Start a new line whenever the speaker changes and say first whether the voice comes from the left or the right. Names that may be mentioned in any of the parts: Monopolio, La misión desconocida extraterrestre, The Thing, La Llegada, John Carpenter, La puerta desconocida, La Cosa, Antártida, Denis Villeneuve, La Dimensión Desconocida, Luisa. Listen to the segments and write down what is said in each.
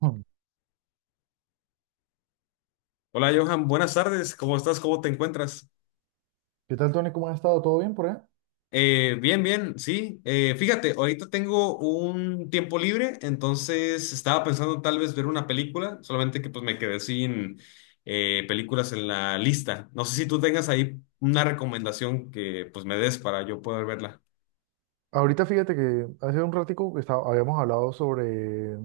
right: Hmm.
left: Hola Johan, buenas tardes, ¿cómo estás? ¿Cómo te encuentras?
right: ¿Qué tal, Tony? ¿Cómo has estado? ¿Todo bien por ahí?
left: Bien, bien, sí. Fíjate, ahorita tengo un tiempo libre, entonces estaba pensando tal vez ver una película, solamente que pues me quedé sin películas en la lista. No sé si tú tengas ahí una recomendación que pues me des para yo poder verla.
right: Ahorita fíjate que hace un ratico que habíamos hablado sobre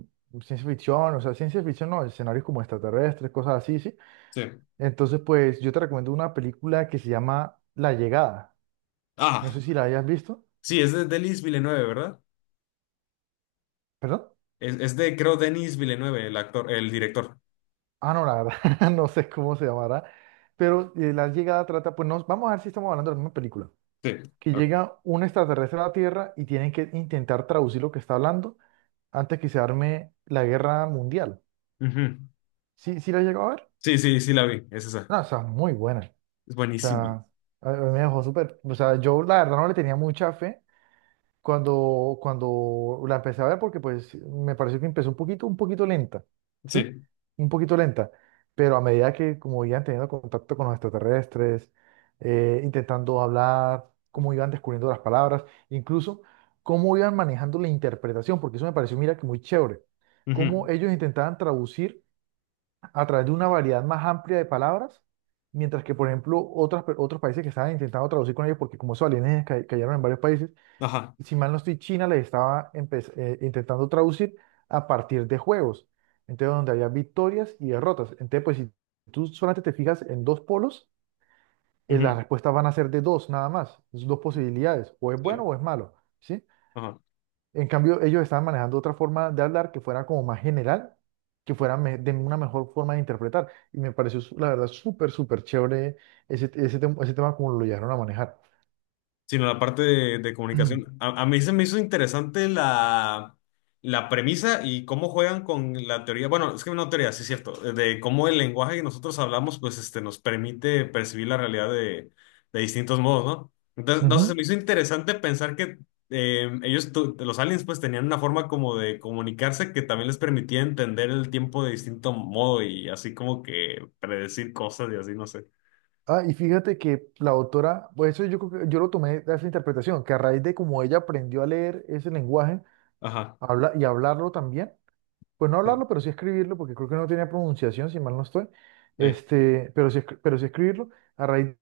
right: ciencia ficción, o sea, ciencia ficción, no, escenarios como extraterrestres, cosas así, ¿sí?
left: Sí.
right: Entonces, pues yo te recomiendo una película que se llama La Llegada. No sé
left: Ah,
right: si la hayas visto.
left: sí, es de Denis Villeneuve, ¿verdad?
right: ¿Perdón?
left: Es de, creo, Denis Villeneuve, el actor, el director.
right: Ah, no, la verdad, no sé cómo se llamará, pero La Llegada trata, pues vamos a ver si estamos hablando de la misma película,
left: Sí.
right: que
left: Ok.
right: llega un extraterrestre a la Tierra y tienen que intentar traducir lo que está hablando antes que se arme la guerra mundial.
left: Ujú.
right: ¿Sí, sí la llegó a ver?
left: Sí, sí, sí la vi, es esa.
right: No, o sea, muy buena.
left: Es
right: O sea,
left: buenísimo.
right: a mí me dejó súper. O sea, yo la verdad no le tenía mucha fe cuando la empecé a ver porque pues me pareció que empezó un poquito lenta, ¿sí?
left: Sí.
right: Un poquito lenta. Pero a medida que como iban teniendo contacto con los extraterrestres, intentando hablar, cómo iban descubriendo las palabras, incluso cómo iban manejando la interpretación, porque eso me pareció, mira, que muy chévere.
left: Ujú,
right: Cómo ellos intentaban traducir a través de una variedad más amplia de palabras, mientras que, por ejemplo, otros países que estaban intentando traducir con ellos, porque como esos alienígenas cayeron en varios países,
left: ajá.
right: y si mal no estoy, China les estaba intentando traducir a partir de juegos, entonces donde había victorias y derrotas. Entonces, pues si tú solamente te fijas en dos polos, las
left: Ujú,
right: respuestas van a ser de dos nada más, es dos posibilidades, o es
left: sí,
right: bueno o es malo, ¿sí?
left: ajá.
right: En cambio, ellos estaban manejando otra forma de hablar que fuera como más general, que fuera de una mejor forma de interpretar. Y me pareció, la verdad, súper, súper chévere ese tema como lo llegaron a manejar.
left: Sino la parte de comunicación. A mí se me hizo interesante la premisa y cómo juegan con la teoría. Bueno, es que no teoría, sí es cierto. De cómo el lenguaje que nosotros hablamos, pues este, nos permite percibir la realidad de distintos modos, ¿no? Entonces, no sé, se
right: Ujú.
left: me hizo interesante pensar que ellos, los aliens, pues tenían una forma como de comunicarse que también les permitía entender el tiempo de distinto modo y así como que predecir cosas y así, no sé.
right: Ah, y fíjate que la autora, pues eso yo creo que yo lo tomé de esa interpretación, que a raíz de cómo ella aprendió a leer ese lenguaje
left: Ajá.
right: habla, y hablarlo también, pues no hablarlo, pero sí escribirlo, porque creo que no tenía pronunciación, si mal no estoy,
left: Eh,
right: pero sí, pero sí escribirlo, a raíz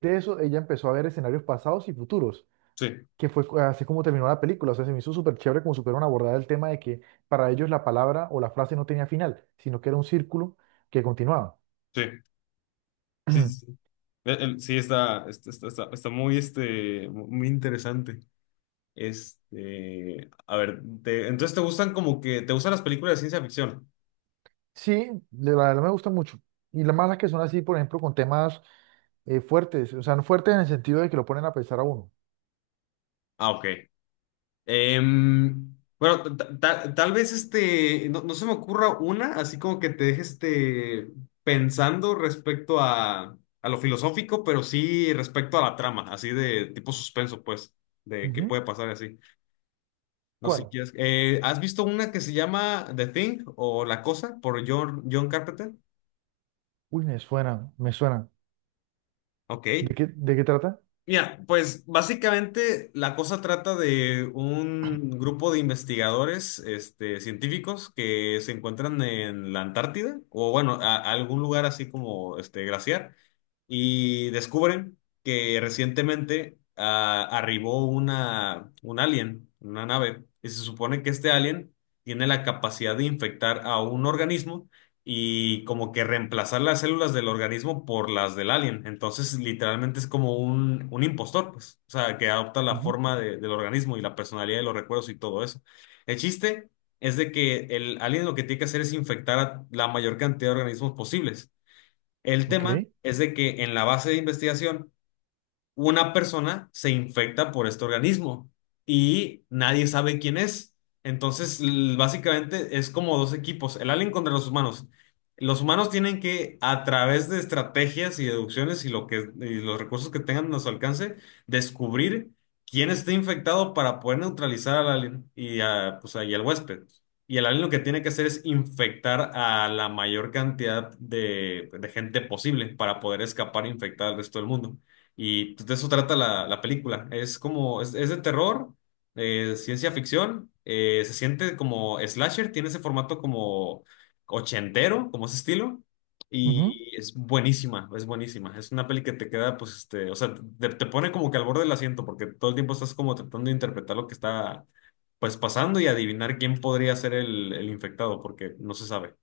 right: de eso ella empezó a ver escenarios pasados y futuros.
left: sí,
right: Que fue así como terminó la película. O sea, se me hizo súper chévere como supieron abordar el tema de que para ellos la palabra o la frase no tenía final, sino que era un círculo que continuaba.
left: sí, sí, sí, sí. Sí, está muy, muy interesante. A ver, entonces te gustan como que, te gustan las películas de ciencia ficción.
right: Sí, de la verdad me gusta mucho. Y las malas que son así, por ejemplo, con temas fuertes, o sea, no fuertes en el sentido de que lo ponen a pensar a uno.
left: Ah, ok. Bueno, tal vez no, no se me ocurra una, así como que te deje pensando respecto a lo filosófico, pero sí respecto a la trama, así de tipo suspenso, pues, de qué
right: Ujú.
left: puede pasar y así. No sé si
right: ¿Cuál?
left: quieres. ¿Has visto una que se llama The Thing o La Cosa por John Carpenter?
right: Uy, me suena, me suena. ¿De
left: Ok.
right: qué, de qué trata?
left: Mira, pues básicamente la cosa trata de un grupo de investigadores, científicos que se encuentran en la Antártida o bueno, a algún lugar así como este glaciar y descubren que recientemente arribó una, un alien, una nave, y se supone que este alien tiene la capacidad de infectar a un organismo y como que reemplazar las células del organismo por las del alien. Entonces, literalmente es como un impostor, pues, o sea, que adopta la
right: Ujú.
left: forma del organismo y la personalidad de los recuerdos y todo eso. El chiste es de que el alien lo que tiene que hacer es infectar a la mayor cantidad de organismos posibles. El
right: Ok.
left: tema es de que en la base de investigación una persona se infecta por este organismo y nadie sabe quién es. Entonces, básicamente es como dos equipos, el alien contra los humanos. Los humanos tienen que, a través de estrategias y deducciones y los recursos que tengan a su alcance, descubrir quién está infectado para poder neutralizar al alien y, a, pues, ahí al huésped. Y el alien lo que tiene que hacer es infectar a la mayor cantidad de gente posible para poder escapar e infectar al resto del mundo. Y pues, de eso trata la película. Es como, es de terror, ciencia ficción, se siente como slasher, tiene ese formato como ochentero, como ese estilo,
right: Ujú.
left: y es buenísima, es buenísima. Es una peli que te queda, pues, o sea, te pone como que al borde del asiento, porque todo el tiempo estás como tratando de interpretar lo que está, pues, pasando y adivinar quién podría ser el infectado, porque no se sabe.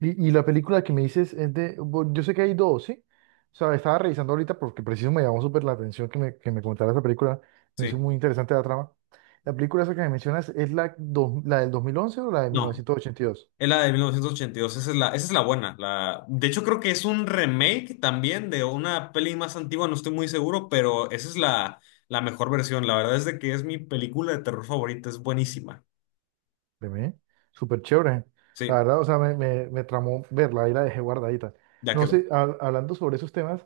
right: Y la película que me dices es yo sé que hay dos, ¿sí? O sea, estaba revisando ahorita porque preciso me llamó súper la atención que me comentara esa película, me
left: Sí.
right: hizo muy interesante la trama. La película esa que me mencionas es la del 2011 o la de
left: No,
right: 1982.
left: es la de 1982, esa es la buena. La, de hecho, creo que es un remake también de una peli más antigua, no estoy muy seguro, pero esa es la mejor versión. La verdad es de que es mi película de terror favorita, es buenísima.
right: De mí, súper chévere. La
left: Sí,
right: verdad, o sea, me tramó verla y la dejé guardadita.
left: ya
right: No
left: quedó.
right: sé, hablando sobre esos temas,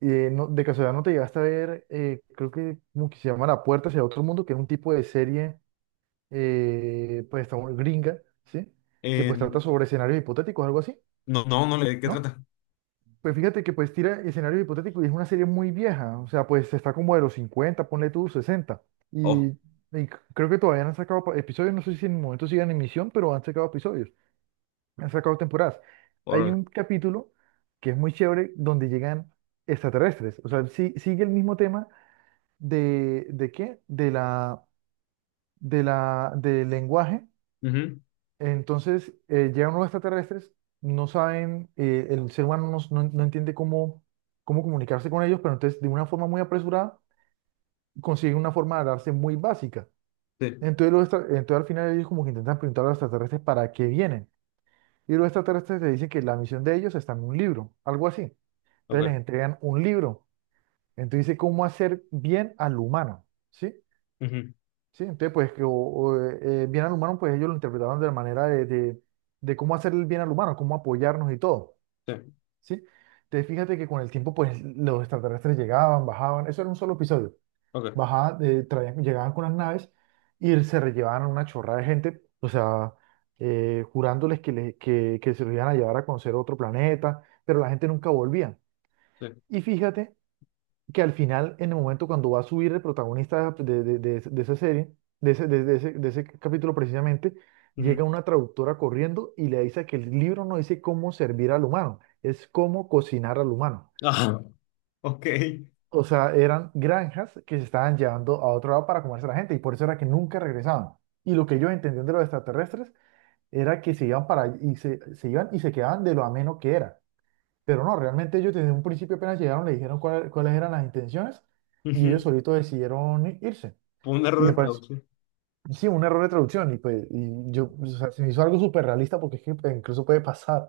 right: de casualidad no te llegaste a ver, creo que como que se llama La Puerta hacia otro mundo, que era un tipo de serie gringa, ¿sí? Que
left: Eh,
right: pues trata sobre escenarios hipotéticos, algo así,
left: no, no, no, ¿de qué
right: ¿no?
left: trata?
right: Pues fíjate que pues tira escenarios hipotéticos y es una serie muy vieja, o sea, pues está como de los 50, ponle tú sesenta. Y,
left: Oh,
right: y c- creo que todavía no han sacado episodios, no sé si en el momento sigan en emisión, pero han sacado episodios, han sacado temporadas. Hay
left: por.
right: un capítulo que es muy chévere donde llegan extraterrestres, o sea, sigue el mismo tema ¿de qué? De la, del lenguaje.
left: Ujú,
right: Entonces, llegan unos extraterrestres, no saben, el ser humano no entiende cómo comunicarse con ellos, pero entonces de una forma muy apresurada consiguen una forma de darse muy básica.
left: sí,
right: Entonces al final ellos como que intentan preguntar a los extraterrestres para qué vienen. Y los extraterrestres le dicen que la misión de ellos está en un libro, algo así. Entonces les
left: ok.
right: entregan un libro. Entonces dice cómo hacer bien al humano, ¿sí?
left: Ujú,
right: Sí, entonces pues que bien al humano, pues ellos lo interpretaban de la manera de cómo hacer el bien al humano, cómo apoyarnos y todo,
left: sí,
right: ¿sí? Entonces fíjate que con el tiempo pues los extraterrestres llegaban, bajaban, eso era un solo episodio,
left: ok.
right: bajaban, llegaban con las naves y se rellevaban a una chorrada de gente, o sea, jurándoles que se los iban a llevar a conocer otro planeta, pero la gente nunca volvía.
left: Sí.
right: Y fíjate que al final, en el momento cuando va a subir el protagonista de esa serie, de ese capítulo precisamente, llega
left: Ujú.
right: una traductora corriendo y le dice que el libro no dice cómo servir al humano, es cómo cocinar al humano.
left: Ah, ok.
right: O sea, eran granjas que se estaban llevando a otro lado para comerse a la gente y por eso era que nunca regresaban. Y lo que ellos entendían de los extraterrestres era que se iban para y se iban y se quedaban de lo ameno que era. Pero no, realmente ellos desde un principio apenas llegaron, le dijeron cuáles eran las intenciones y ellos
left: Ujú.
right: solitos decidieron irse.
left: Fue un
right: Y
left: error
right: me
left: de
right: pareció,
left: traducción.
right: sí, un error de traducción y pues y yo, o sea, se me hizo algo súper realista porque es que pues, incluso puede pasar.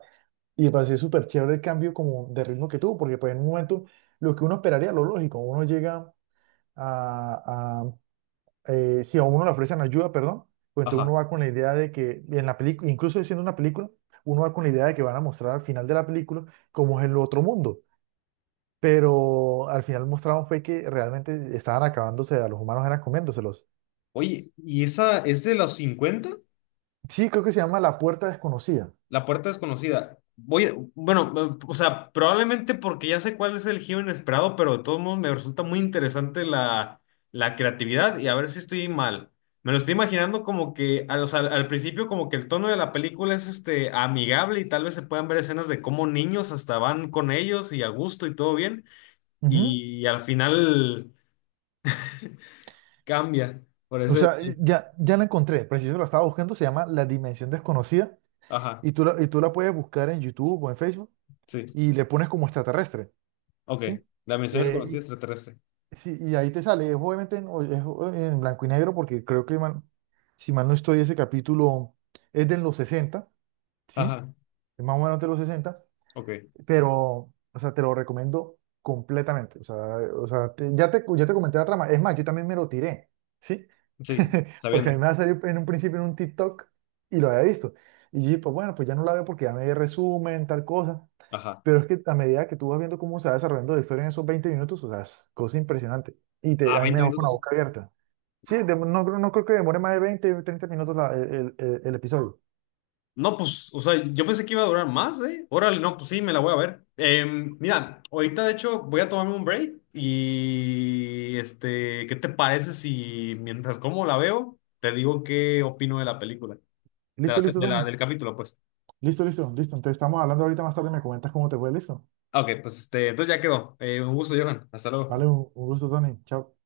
right: Y me pareció súper chévere el cambio como de ritmo que tuvo, porque pues en un momento lo que uno esperaría, lo lógico, uno llega a si a uno le ofrecen ayuda, perdón, pues entonces
left: Ajá.
right: uno va con la idea de que en la película, incluso siendo una película, uno va con la idea de que van a mostrar al final de la película cómo es el otro mundo, pero al final mostraron fue que realmente estaban acabándose, a los humanos eran comiéndoselos.
left: Oye, ¿y esa es de los cincuenta?
right: Sí, creo que se llama La Puerta Desconocida.
left: La puerta desconocida. Voy, bueno, o sea, probablemente porque ya sé cuál es el giro inesperado, pero de todos modos me resulta muy interesante la creatividad y a ver si estoy mal. Me lo estoy imaginando como que al, o sea, al principio como que el tono de la película es este amigable y tal vez se puedan ver escenas de cómo niños hasta van con ellos y a gusto y todo bien
right: Ujú.
left: y al final cambia. Por
right: O
left: ese.
right: sea, ya la encontré, preciso la estaba buscando, se llama La Dimensión Desconocida
left: Ajá,
right: y tú la puedes buscar en YouTube o en Facebook
left: sí.
right: y le pones como extraterrestre,
left: Ok.
right: ¿sí?
left: La misión desconocida
right: Eh,
left: extraterrestre.
right: y, sí, y ahí te sale, es obviamente en, o- es o- en blanco y negro porque creo si mal no estoy, ese capítulo es de los 60, ¿sí?
left: Ajá,
right: Es más o menos de los 60.
left: ok.
right: Pero, o sea, te lo recomiendo completamente. O sea, ya te comenté la trama. Es más, yo también me lo tiré, ¿sí?
left: Sí,
right: Porque a
left: sabiendo.
right: mí me va a salir en un principio en un TikTok y lo había visto. Y yo, dije, pues bueno, pues ya no la veo porque ya me di resumen, tal cosa.
left: Ajá.
right: Pero es que a medida que tú vas viendo cómo se va desarrollando la historia en esos 20 minutos, o sea, es cosa impresionante.
left: Ah,
right: A mí me
left: 20
right: dejó con la
left: minutos.
right: boca abierta. Sí, no creo que demore más de 20 30 minutos el episodio.
left: No, pues, o sea, yo pensé que iba a durar más, ¿eh? Órale, no, pues sí, me la voy a ver. Mira, ahorita de hecho voy a tomarme un break y, ¿qué te parece si mientras como la veo, te digo qué opino de la película, de la
right: ¿Listo, listo, Tony?
left: del capítulo, pues?
right: Listo, listo, listo. Entonces estamos hablando ahorita más tarde, me comentas cómo te fue, listo.
left: Ah, ok, pues, entonces ya quedó. Un gusto, Johan. Hasta luego.
right: Vale, un gusto, Tony. Chao.